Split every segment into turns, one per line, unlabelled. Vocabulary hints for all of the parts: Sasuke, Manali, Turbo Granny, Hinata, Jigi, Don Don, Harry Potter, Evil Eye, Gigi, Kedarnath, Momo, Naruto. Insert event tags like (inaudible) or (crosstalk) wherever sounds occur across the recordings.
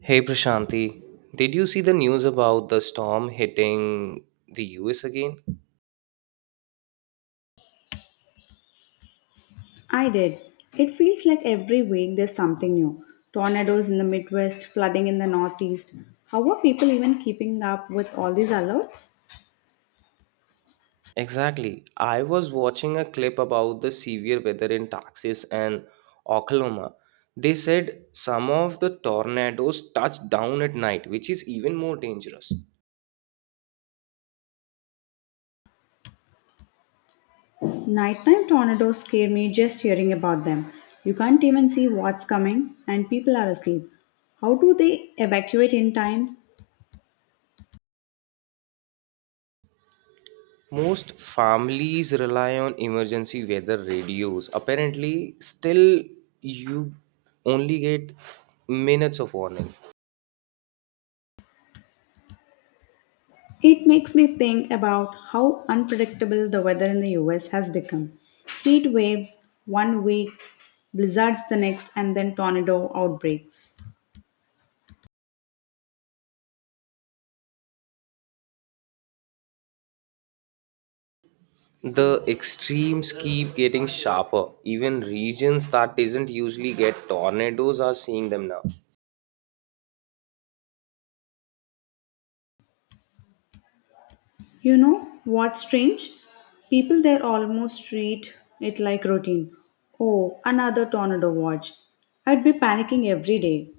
Hey Prashanti, did you see the news about the storm hitting the US again?
I did. It feels like every week there's something new. Tornadoes in the Midwest, flooding in the Northeast. How are people even keeping up with all these alerts?
Exactly. I was watching a clip about the severe weather in Texas and Oklahoma. They said some of the tornadoes touched down at night, which is even more dangerous.
Nighttime tornadoes scare me just hearing about them. You can't even see what's coming, and people are asleep. How do they evacuate in time?
Most families rely on emergency weather radios. Apparently, still you only get minutes of warning.
It makes me think about how unpredictable the weather in the US has become. Heat waves one week, blizzards the next, and then tornado outbreaks.
The extremes keep getting sharper. Even regions that doesn't usually get tornadoes are seeing them now.
You know what's strange? People there almost treat it like routine. Oh, another tornado watch. I'd be panicking every day.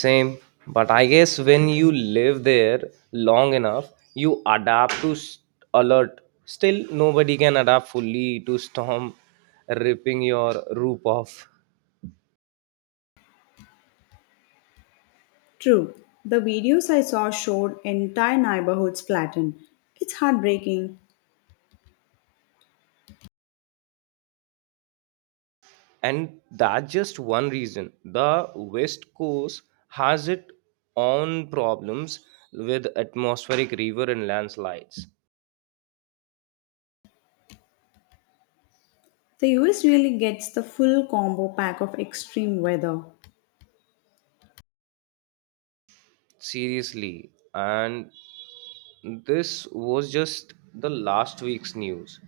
Same, but I guess when you live there long enough you adapt to alert. Still nobody can adapt fully to storm ripping your roof off.
True, the videos I saw showed entire neighborhoods flattened. It's heartbreaking.
And that's just one reason the west coast has its own problems with atmospheric river and landslides.
The US really gets the full combo pack of extreme weather.
Seriously. And this was just the last week's news.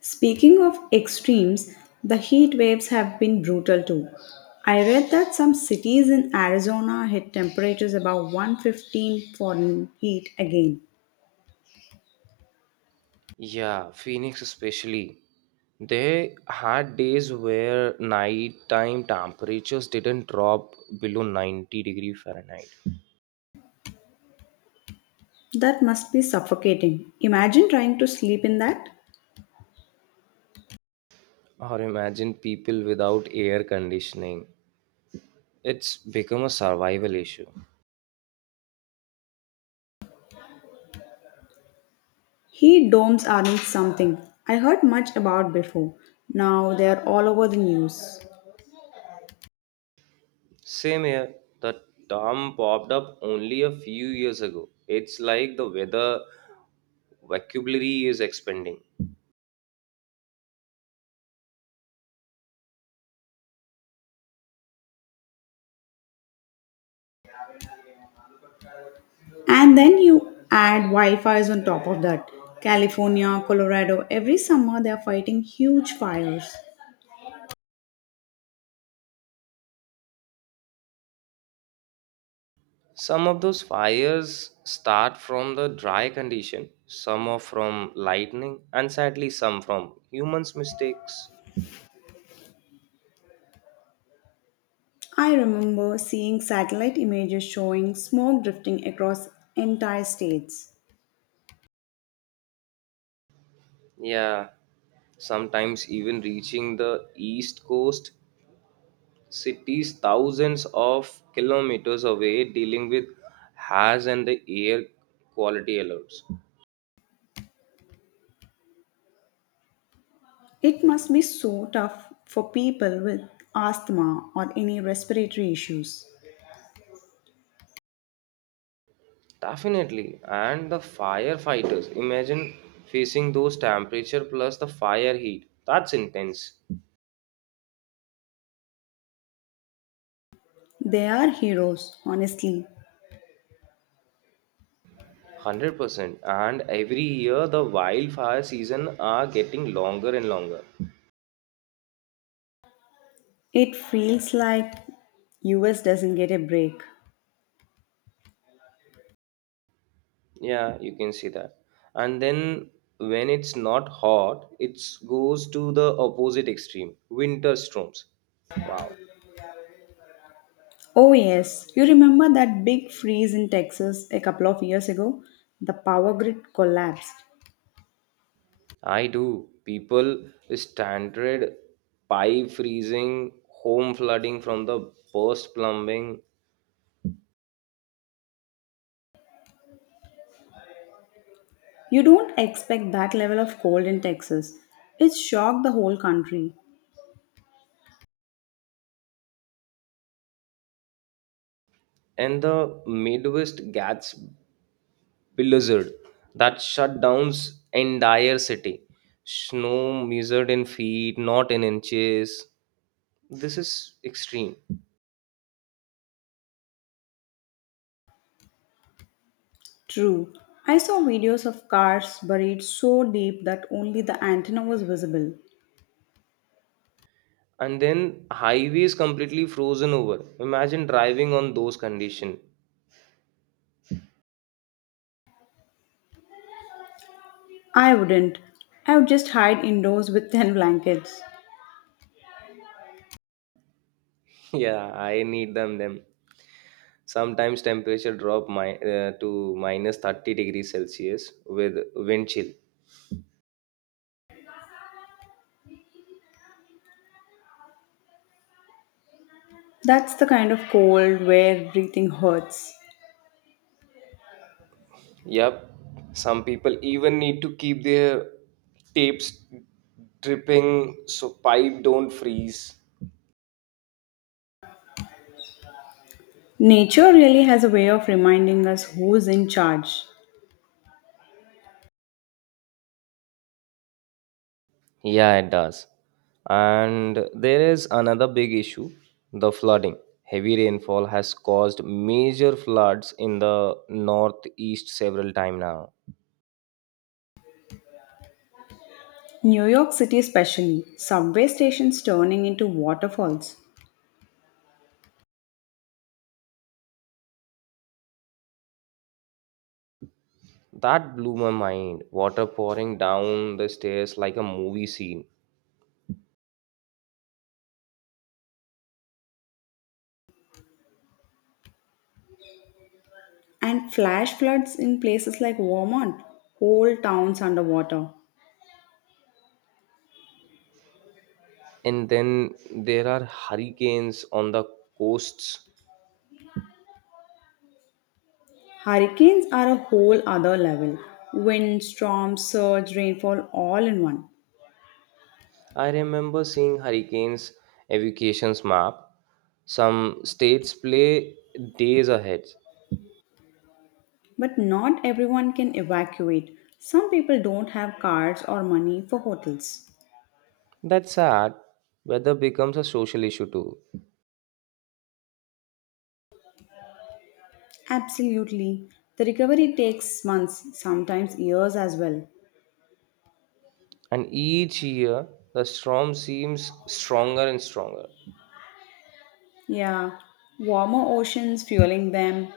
Speaking of extremes, the heat waves have been brutal too. I read that some cities in Arizona hit temperatures above 115 foreign heat again.
Yeah, Phoenix especially. They had days where nighttime temperatures didn't drop below 90-degree Fahrenheit.
That must be suffocating. Imagine trying to sleep in that.
Or imagine people without air conditioning. It's become a survival issue.
Heat domes aren't something I heard much about before. Now they are all over the news.
Same here, the term popped up only a few years ago. It's like the weather vocabulary is expanding.
And then you add Wi-Fi's on top of that. California, Colorado, every summer they are fighting huge fires.
Some of those fires start from the dry condition, some are from lightning, and sadly, some from humans' mistakes.
I remember seeing satellite images showing smoke drifting across entire states.
Yeah, sometimes even reaching the east coast cities thousands of kilometers away, dealing with hazards and the air quality alerts.
It must be so tough for people with asthma or any respiratory issues.
Definitely, and the firefighters imagine facing those temperature plus the fire heat. That's intense.
They are heroes, honestly.
100% and every year the wildfire season are getting longer and longer.
It feels like US doesn't get a break.
Yeah, you can see that. And then when it's not hot it goes to the opposite extreme, winter storms. Wow.
Oh yes, you remember that big freeze in Texas a couple of years ago? The power grid collapsed.
I do. People standard pipe freezing, home flooding from the burst plumbing.
You don't expect that level of cold in Texas. It shocked the whole country.
And the midwest gets blizzard that shut down entire city. Snow measured in feet, not in inches. This is extreme.
True. I saw videos of cars buried so deep that only the antenna was visible.
And then highways completely frozen over. Imagine driving on those conditions.
I wouldn't. I would just hide indoors with (laughs) thin blankets.
(laughs) Yeah, I need them. Them sometimes temperature drop my to minus 30 degrees Celsius with wind chill.
That's the kind of cold where breathing hurts.
Yep. Some people even need to keep their tapes dripping so pipe don't freeze.
Nature really has a way of reminding us who's in charge.
Yeah, it does. And there is another big issue, the flooding. Heavy rainfall has caused major floods in the northeast several times now.
New York City, especially, subway stations turning into waterfalls,
That blew my mind. Water pouring down the stairs like a movie scene.
and flash floods in places like Vermont, whole towns underwater.
And then there are hurricanes on the coasts.
Hurricanes are a whole other level. Wind, storm, surge, rainfall, all in one.
I remember seeing hurricanes evacuations map. Some states play days ahead.
But not everyone can evacuate. Some people don't have cards or money for hotels.
That's sad. Weather becomes a social issue too.
Absolutely. The recovery takes months, sometimes years as well.
And each year, the storm seems stronger and stronger.
Yeah, warmer oceans fueling them.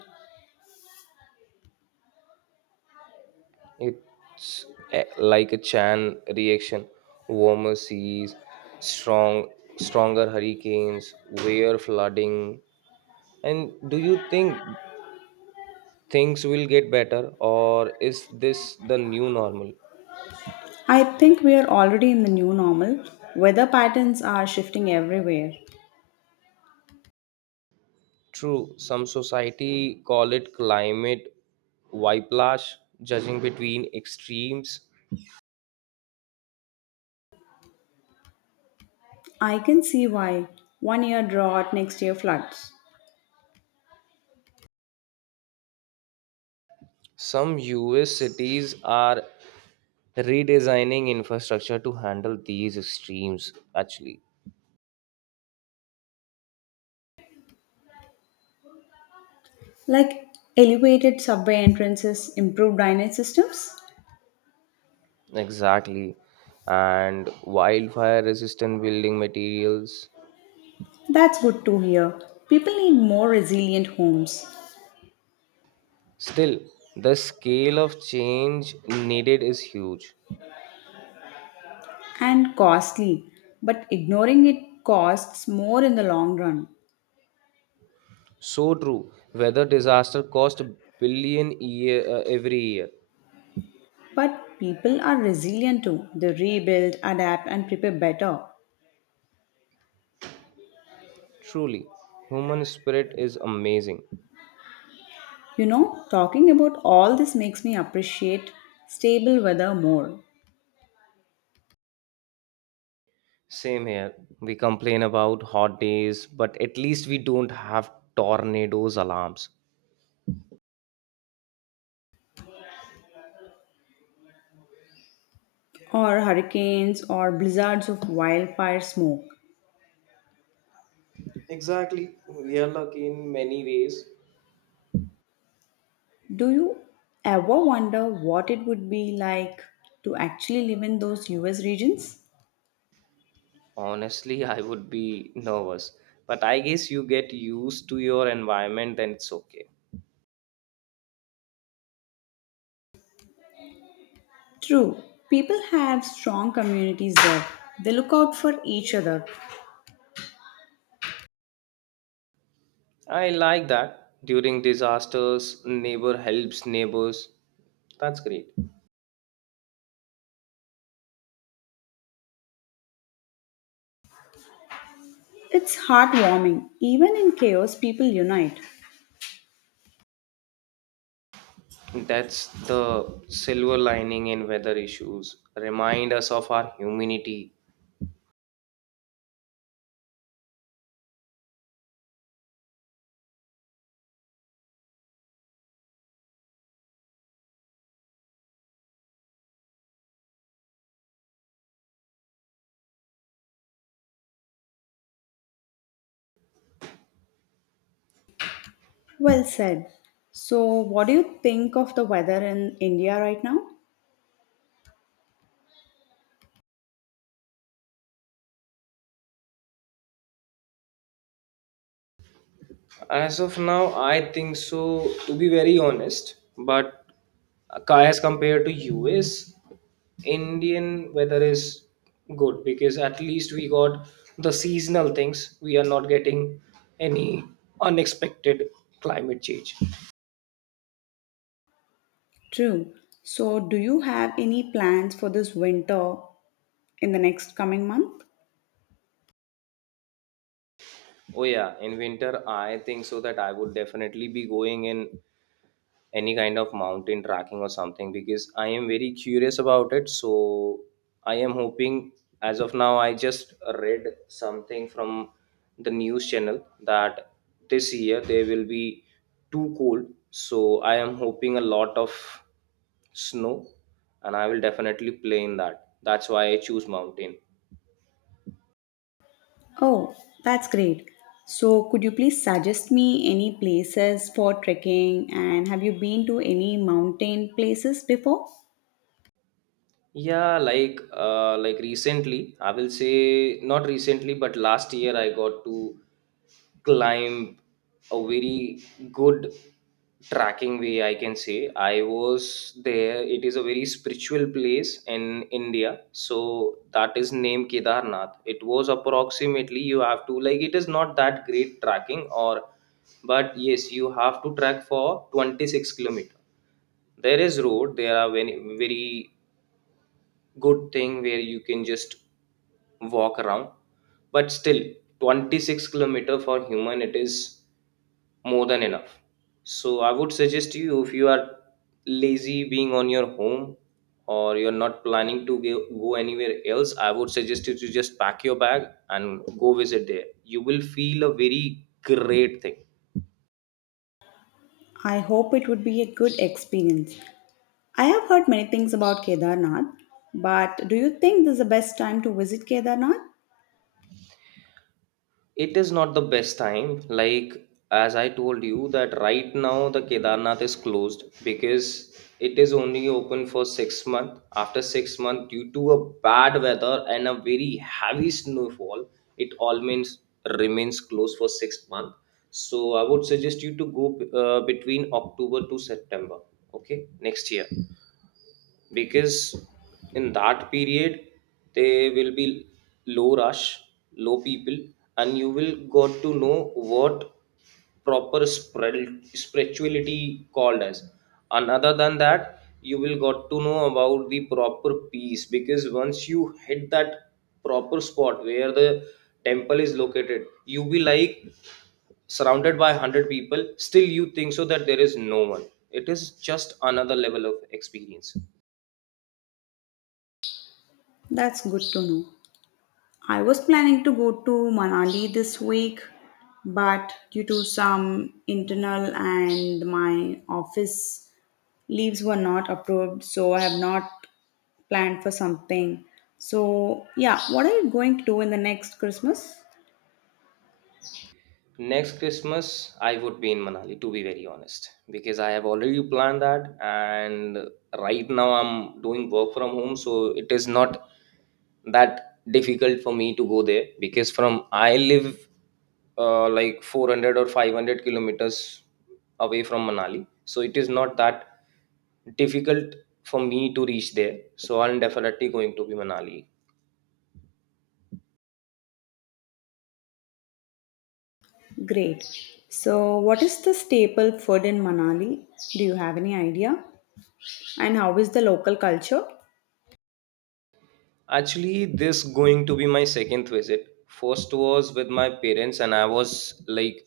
It's like a chain reaction, warmer seas, strong, stronger hurricanes, weir flooding. And do you think things will get better, or is this the new normal?
I think we are already in the new normal. Weather patterns are shifting everywhere.
True, some society call it climate whiplash, judging between extremes.
I can see why. One year drought, next year floods.
Some US cities are redesigning infrastructure to handle these extremes, actually.
Like elevated subway entrances, improved drainage systems?
Exactly. And wildfire resistant building materials.
That's good to hear. People need more resilient homes
Still, the scale of change needed is huge.
and costly, but ignoring it costs more in the long run.
So true. Weather disaster cost a billion year, every year.
But people are resilient too. They rebuild, adapt, and prepare better.
Truly, human spirit is amazing.
You know, talking about all this makes me appreciate stable weather more,
Same here. We complain about hot days, but at least we don't have tornadoes alarms.
or hurricanes, or blizzards of wildfire smoke.
Exactly. We are lucky in many ways.
Do you ever wonder what it would be like to actually live in those US regions?
Honestly, (laughs) I would be nervous, but I guess you get used to your environment, then it's okay.
True, people have strong communities there. They look out for each other.
I like that. During disasters, neighbor helps neighbors. That's great.
It's heartwarming. Even in chaos, people unite.
That's the silver lining in weather issues. Remind us of our humanity.
Well said. So, what do you think of the weather in India right now?
As of now, I think so, to be very honest. But as compared to US, Indian weather is good because at least we got the seasonal things. We are not getting any unexpected climate change.
True. So, do you have any plans for this winter in the next coming month?
Oh yeah, in winter, I think so that I would definitely be going in any kind of mountain tracking or something because I am very curious about it. So I am hoping, as of now, I just read something from the news channel that this year there will be too cold. So I am hoping a lot of snow and I will definitely play in that. That's why I choose mountain.
Oh, that's great. So, could you please suggest me any places for trekking and have you been to any mountain places before?
Yeah, like recently, I will say not recently, but last year I got to climb a very good tracking way. I can say I was there. It is a very spiritual place in India, so that is named Kedarnath. It was approximately, you have to like, it is not that great tracking or, but yes, you have to track for 26 kilometers. There is road, there are very, very good thing where you can just walk around, but still 26 kilometer for human it is more than enough. So I would suggest you, if you are lazy being on your home or you're not planning to go, go anywhere else, I would suggest you to just pack your bag and go visit there. You will feel a very great thing.
I hope it would be a good experience. I have heard many things about Kedarnath, but do you think this is the best time to visit Kedarnath?
It is not the best time. Like as I told you that right now the Kedarnath is closed because it is only open for 6 month. After 6-month due to a bad weather and a very heavy snowfall, it all means remains closed for 6 month. So I would suggest you to go between October to September, okay, next year, because in that period there will be low rush, low people, and you will got to know what proper spirituality called as. And other than that you will got to know about the proper peace, because once you hit that proper spot where the temple is located you be like surrounded by 100 people still you think so that there is no one. It is just another level of experience.
That's good to know. I was planning to go to Manali this week, but due to some internal and my office leaves were not approved, so I have not planned for something. So yeah, what are you going to do in the next Christmas?
Next Christmas, I would be in Manali, to be very honest, because I have already planned that. And right now, I'm doing work from home, so it is not that difficult for me to go there because from I live like 400 or 500 kilometers away from Manali, so it is not that difficult for me to reach there. So I'm definitely going to be Manali.
Great. So what is the staple food in Manali? Do you have any idea? And how is the local culture?
Actually, this going to be my second visit. First was with my parents, and I was like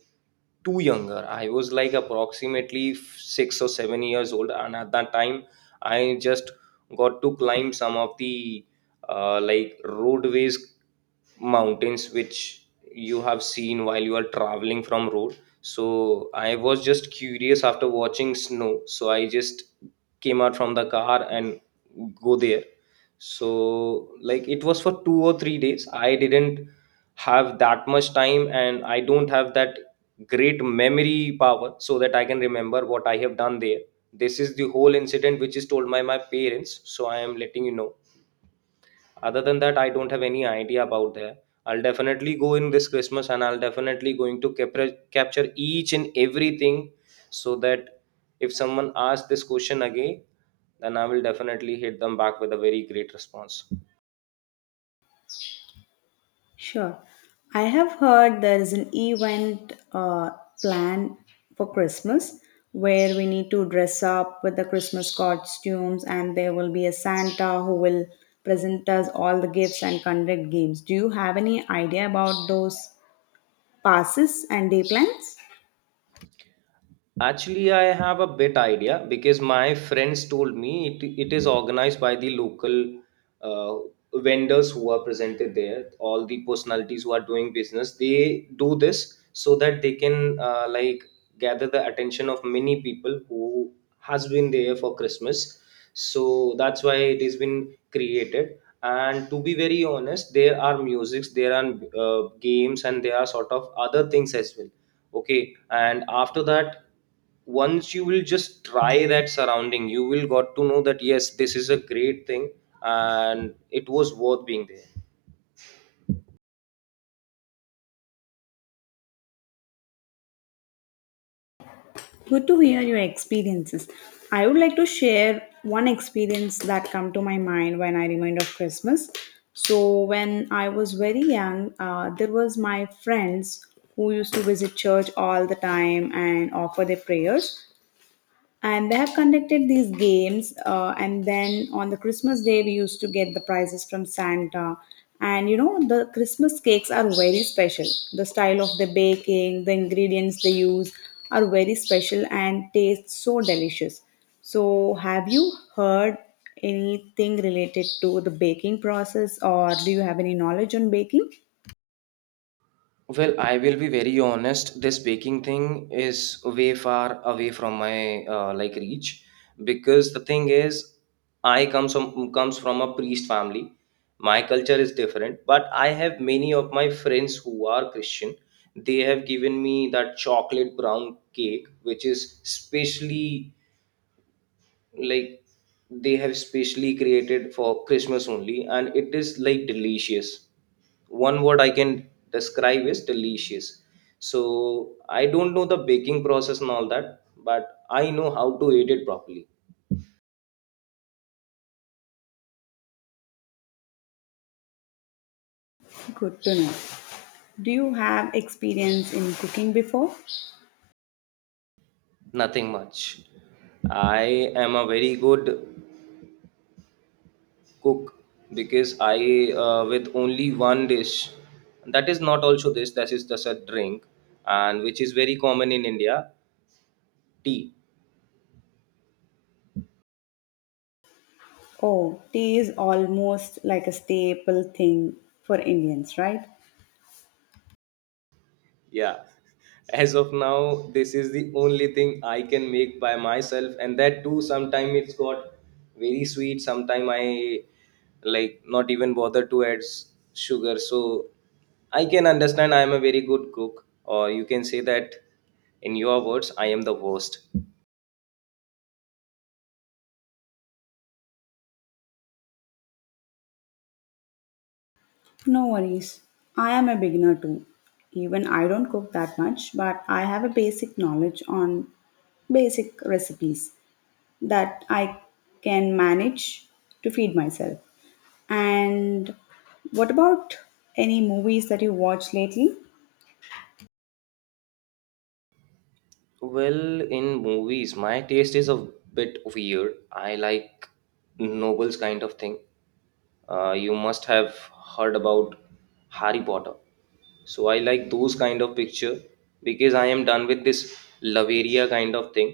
too younger. I was like approximately 6 or 7 years old, and at that time, I just got to climb some of the like roadways mountains which you have seen while you are traveling from road. So I was just curious after watching snow, so I just came out from the car and go there. So like it was for 2 or 3 days. I didn't have that much time and I don't have that great memory power so that I can remember what I have done there. This is the whole incident which is told by my parents, so I am letting you know. Other than that I don't have any idea about that. I'll definitely go in this christmas and I'll definitely going to capture each and everything, so that if someone asks this question again then I will definitely hit them back with a very great response.
Sure. I have heard there is an event planned for Christmas where we need to dress up with the Christmas costumes and there will be a Santa who will present us all the gifts and conduct games. Do you have any idea about those passes and day plans?
Actually, I have a bit idea because my friends told me it is organized by the local uh, vendors who are presented there. All the personalities who are doing business, they do this so that they can like gather the attention of many people who has been there for Christmas. So that's why it has been created. And to be very honest, there are musics, there are games, and there are sort of other things as well. Okay, and after that once you will just try that surrounding you will got to know that yes this is a great thing and it was worth being there.
Good to hear your experiences. I would like to share one experience that come to my mind when I remind of Christmas. So when I was very young, there was my friends who used to visit church all the time and offer their prayers, and they have conducted these games and then on the Christmas day we used to get the prizes from Santa. And the Christmas cakes are very special. The style of the baking, the ingredients they use, are very special and taste so delicious. So have you heard anything related to the baking process, or do you have any knowledge on baking?
Well, I will be very honest, this baking thing is way far away from my like reach, because the thing is, I comes from a priest family. My culture is different, but I have many of my friends who are christian. They have given me that chocolate brown cake which is specially like, they have specially created for christmas only, and it is like delicious. One word I can describe is delicious. So I don't know the baking process and all that, but I know how to eat it properly.
Good to know. Do you have experience in cooking before?
Nothing much. I am a very good cook because I with only one dish, that is not also this, that is just a drink, and which is very common in india, tea.
Oh, tea is almost like a staple thing for Indians, right?
Yeah, as of now this is the only thing I can make by myself, and that too sometime it's got very sweet, sometime I like not even bother to add sugar. So I can understand I am a very good cook, or you can say that in your words I am the worst.
No worries. I am a beginner too. Even I don't cook that much, but I have a basic knowledge on basic recipes that I can manage to feed myself. And what about any movies that you watched lately?
Well, in movies my taste is a bit weird. I like nobles kind of thing. You must have heard about harry potter. So I like those kind of picture because I am done with this love area kind of thing.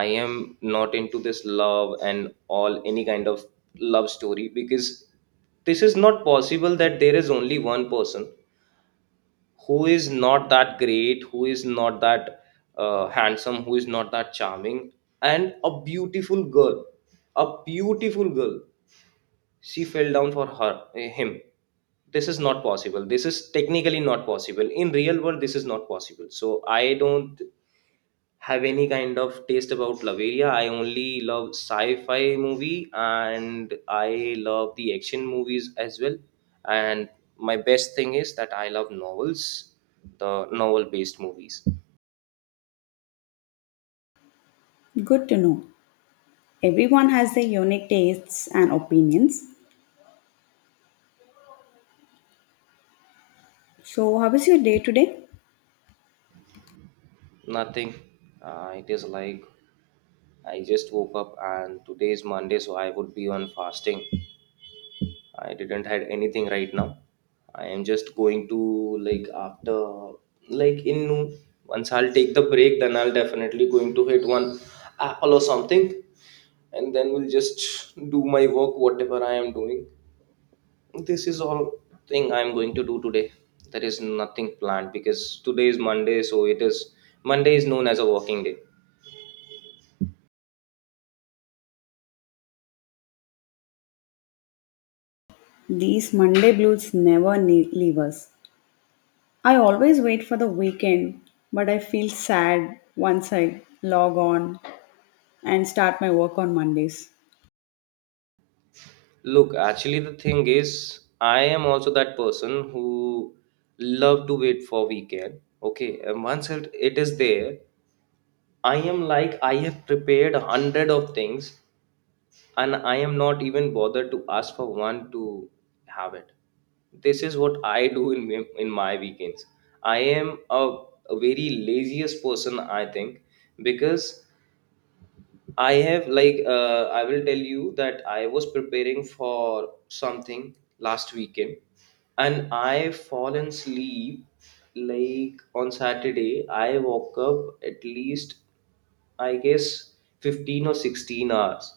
I am not into this love and all, any kind of love story, because this is not possible that there is only one person who is not that great, who is not that handsome, who is not that charming, and a beautiful girl, a beautiful girl, she fell down for him. This is not possible. This is technically not possible in real world. This is not possible, so I don't have any kind of taste about laveria. I only love sci-fi movie and I love the action movies as well. And my best thing is that I love novels, the novel based movies.
Good to know. Everyone has their unique tastes and opinions. So, how is your day today?
Nothing. It is like I just woke up and today is Monday, so I would be on fasting. I didn't had anything right now. I am just going to, like, after, like, in, once I'll take the break, then I'll definitely going to hit one apple or something, and then we'll just do my work, whatever I am doing. This is all thing I'm going to do today. There is nothing planned because today is Monday, so it is, Monday is known as a working day.
These Monday blues never ne- leave us. I always wait for the weekend, but I feel sad once I log on and start my work on Mondays.
Look, actually, the thing is, I am also that person who love to wait for weekend. Okay, and once it is there, I am like I have prepared 100 of things, and I am not even bothered to ask for one to have it. This is what I do in in my weekends. I am a, a very laziest person, I think, because I have like I will tell you that I was preparing for something last weekend and I fallen asleep. Like on Saturday I woke up, at least I guess 15 or 16 hours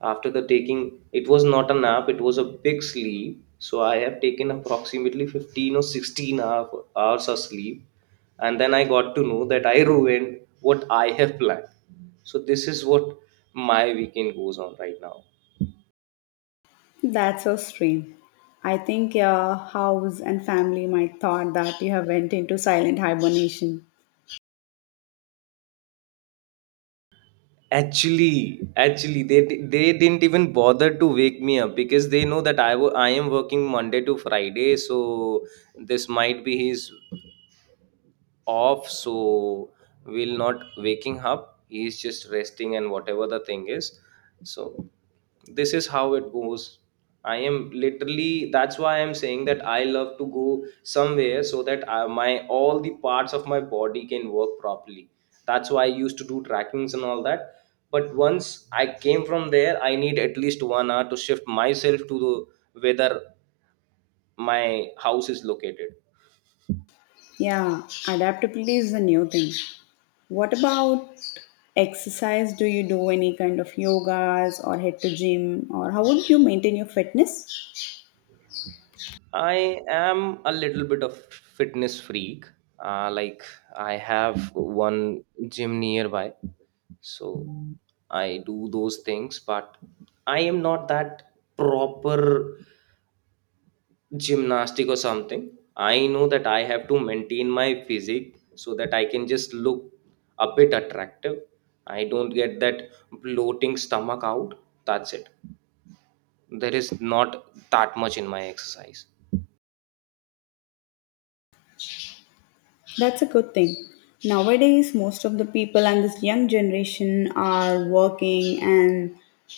after the taking. It was not a nap, it was a big sleep. So I have taken approximately 15 or 16 half hours of sleep. And then I got to know that I ruined what I have planned. So this is what my weekend goes on right now.
That's so strange. I think your house and family might thought that you have went into silent hibernation.
Actually, they didn't even bother to wake me up because they know that I I am working Monday to Friday, so this might be his off, so will not waking up, he's just resting and whatever the thing is. So this is how it goes. I am literally, that's why I'm saying that I love to go somewhere so that I, my all the parts of my body can work properly. That's why I used to do trackings and all that, but once I came from there I need at least 1 hour to shift myself to the whether my house is located.
Yeah, adaptability is a new thing. What about exercise? Do you do any kind of yogas or head to gym, or how would you maintain your fitness?
I am a little bit of fitness freak. Like I have one gym nearby, so I do those things. But I am not that proper gymnastic or something. I know that I have to maintain my physique so that I can just look a bit attractive. I don't get that bloating stomach out. That's it. There is not that much in my exercise.
That's a good thing. Nowadays, most of the people and this young generation are working and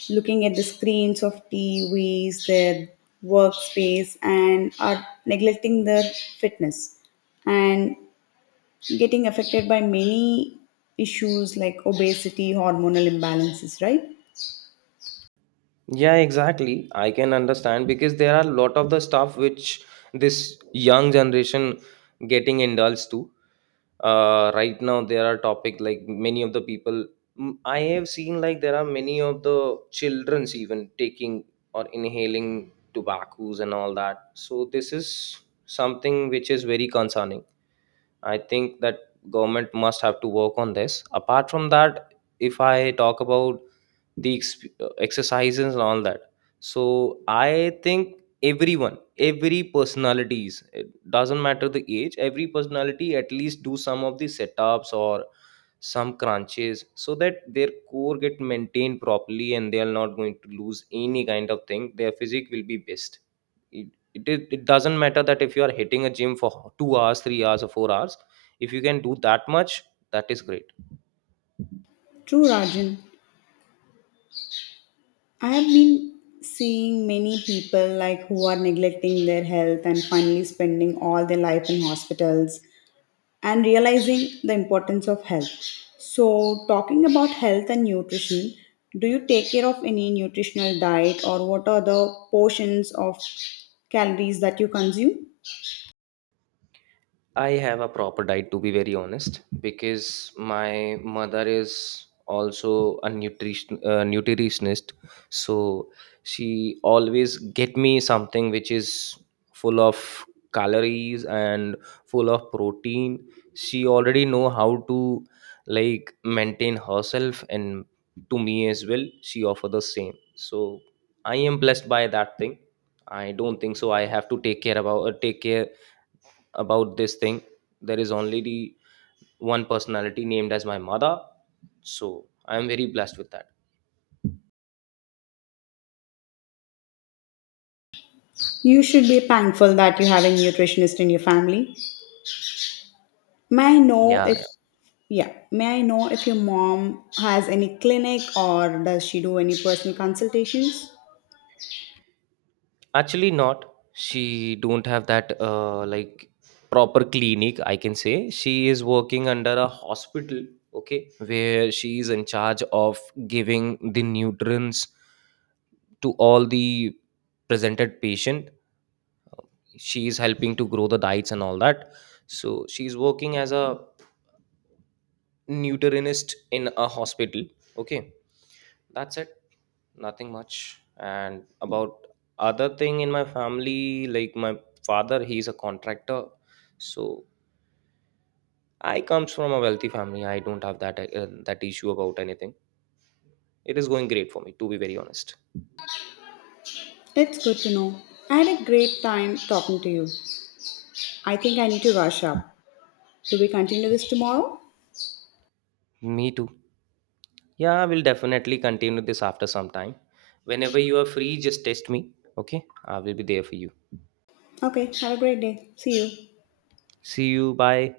looking at the screens of TVs, their workspace, and are neglecting their fitness and getting affected by many issues like obesity, hormonal imbalances, right?
Yeah, exactly. I can understand because there are a lot of the stuff which this young generation getting indulged to. Right now, there are topic like many of the people, I have seen like there are many of the childrens even taking or inhaling tobaccos and all that. So this is something which is very concerning. I think that government must have to work on this. Apart from that, if I talk about the exercises and all that, so I think everyone, every personalities, it doesn't matter the age, every personality at least do some of the setups or some crunches so that their core get maintained properly and they are not going to lose any kind of thing, their physique will be best. It it it, is- it doesn't matter that if you are hitting a gym for 2 hours, 3 hours or 4 hours. If you can do that much, that is great.
True, Rajan. I have been seeing many people like who are neglecting their health and finally spending all their life in hospitals and realizing the importance of health. So, talking about health and nutrition, do you take care of any nutritional diet, or what are the portions of calories that you consume?
I have a proper diet, to be very honest, because my mother is also a nutritionist. So she always get me something which is full of calories and full of protein. She already know how to like maintain herself, and to me as well she offer the same. So I am blessed by that thing. I don't think so I have to take care about, take care about this thing. There is only the one personality named as my mother, so I am very blessed with that.
You should be thankful that you have a nutritionist in your family. May I know
Yeah,
if
yeah.
Yeah, may I know if your mom has any clinic or does she do any personal consultations?
Actually not, she don't have that like proper clinic, I can say. She is working under a hospital. Okay, where she is in charge of giving the nutrients to all the presented patient. She is helping to grow the diets and all that. So she is working as a nutritionist in a hospital. Okay, that's it, nothing much. And about other thing in my family, like my father, he's a contractor. So I comes from a wealthy family, I don't have that that issue about anything. It is going great for me, to be very honest.
It's good to know. I had a great time talking to you. I think I need to rush up. Do we continue this tomorrow?
Me too. Yeah, I will definitely continue this after some time. Whenever you are free, just test me. Okay, I will be there for you.
Okay, have a great day. See you.
See you, bye.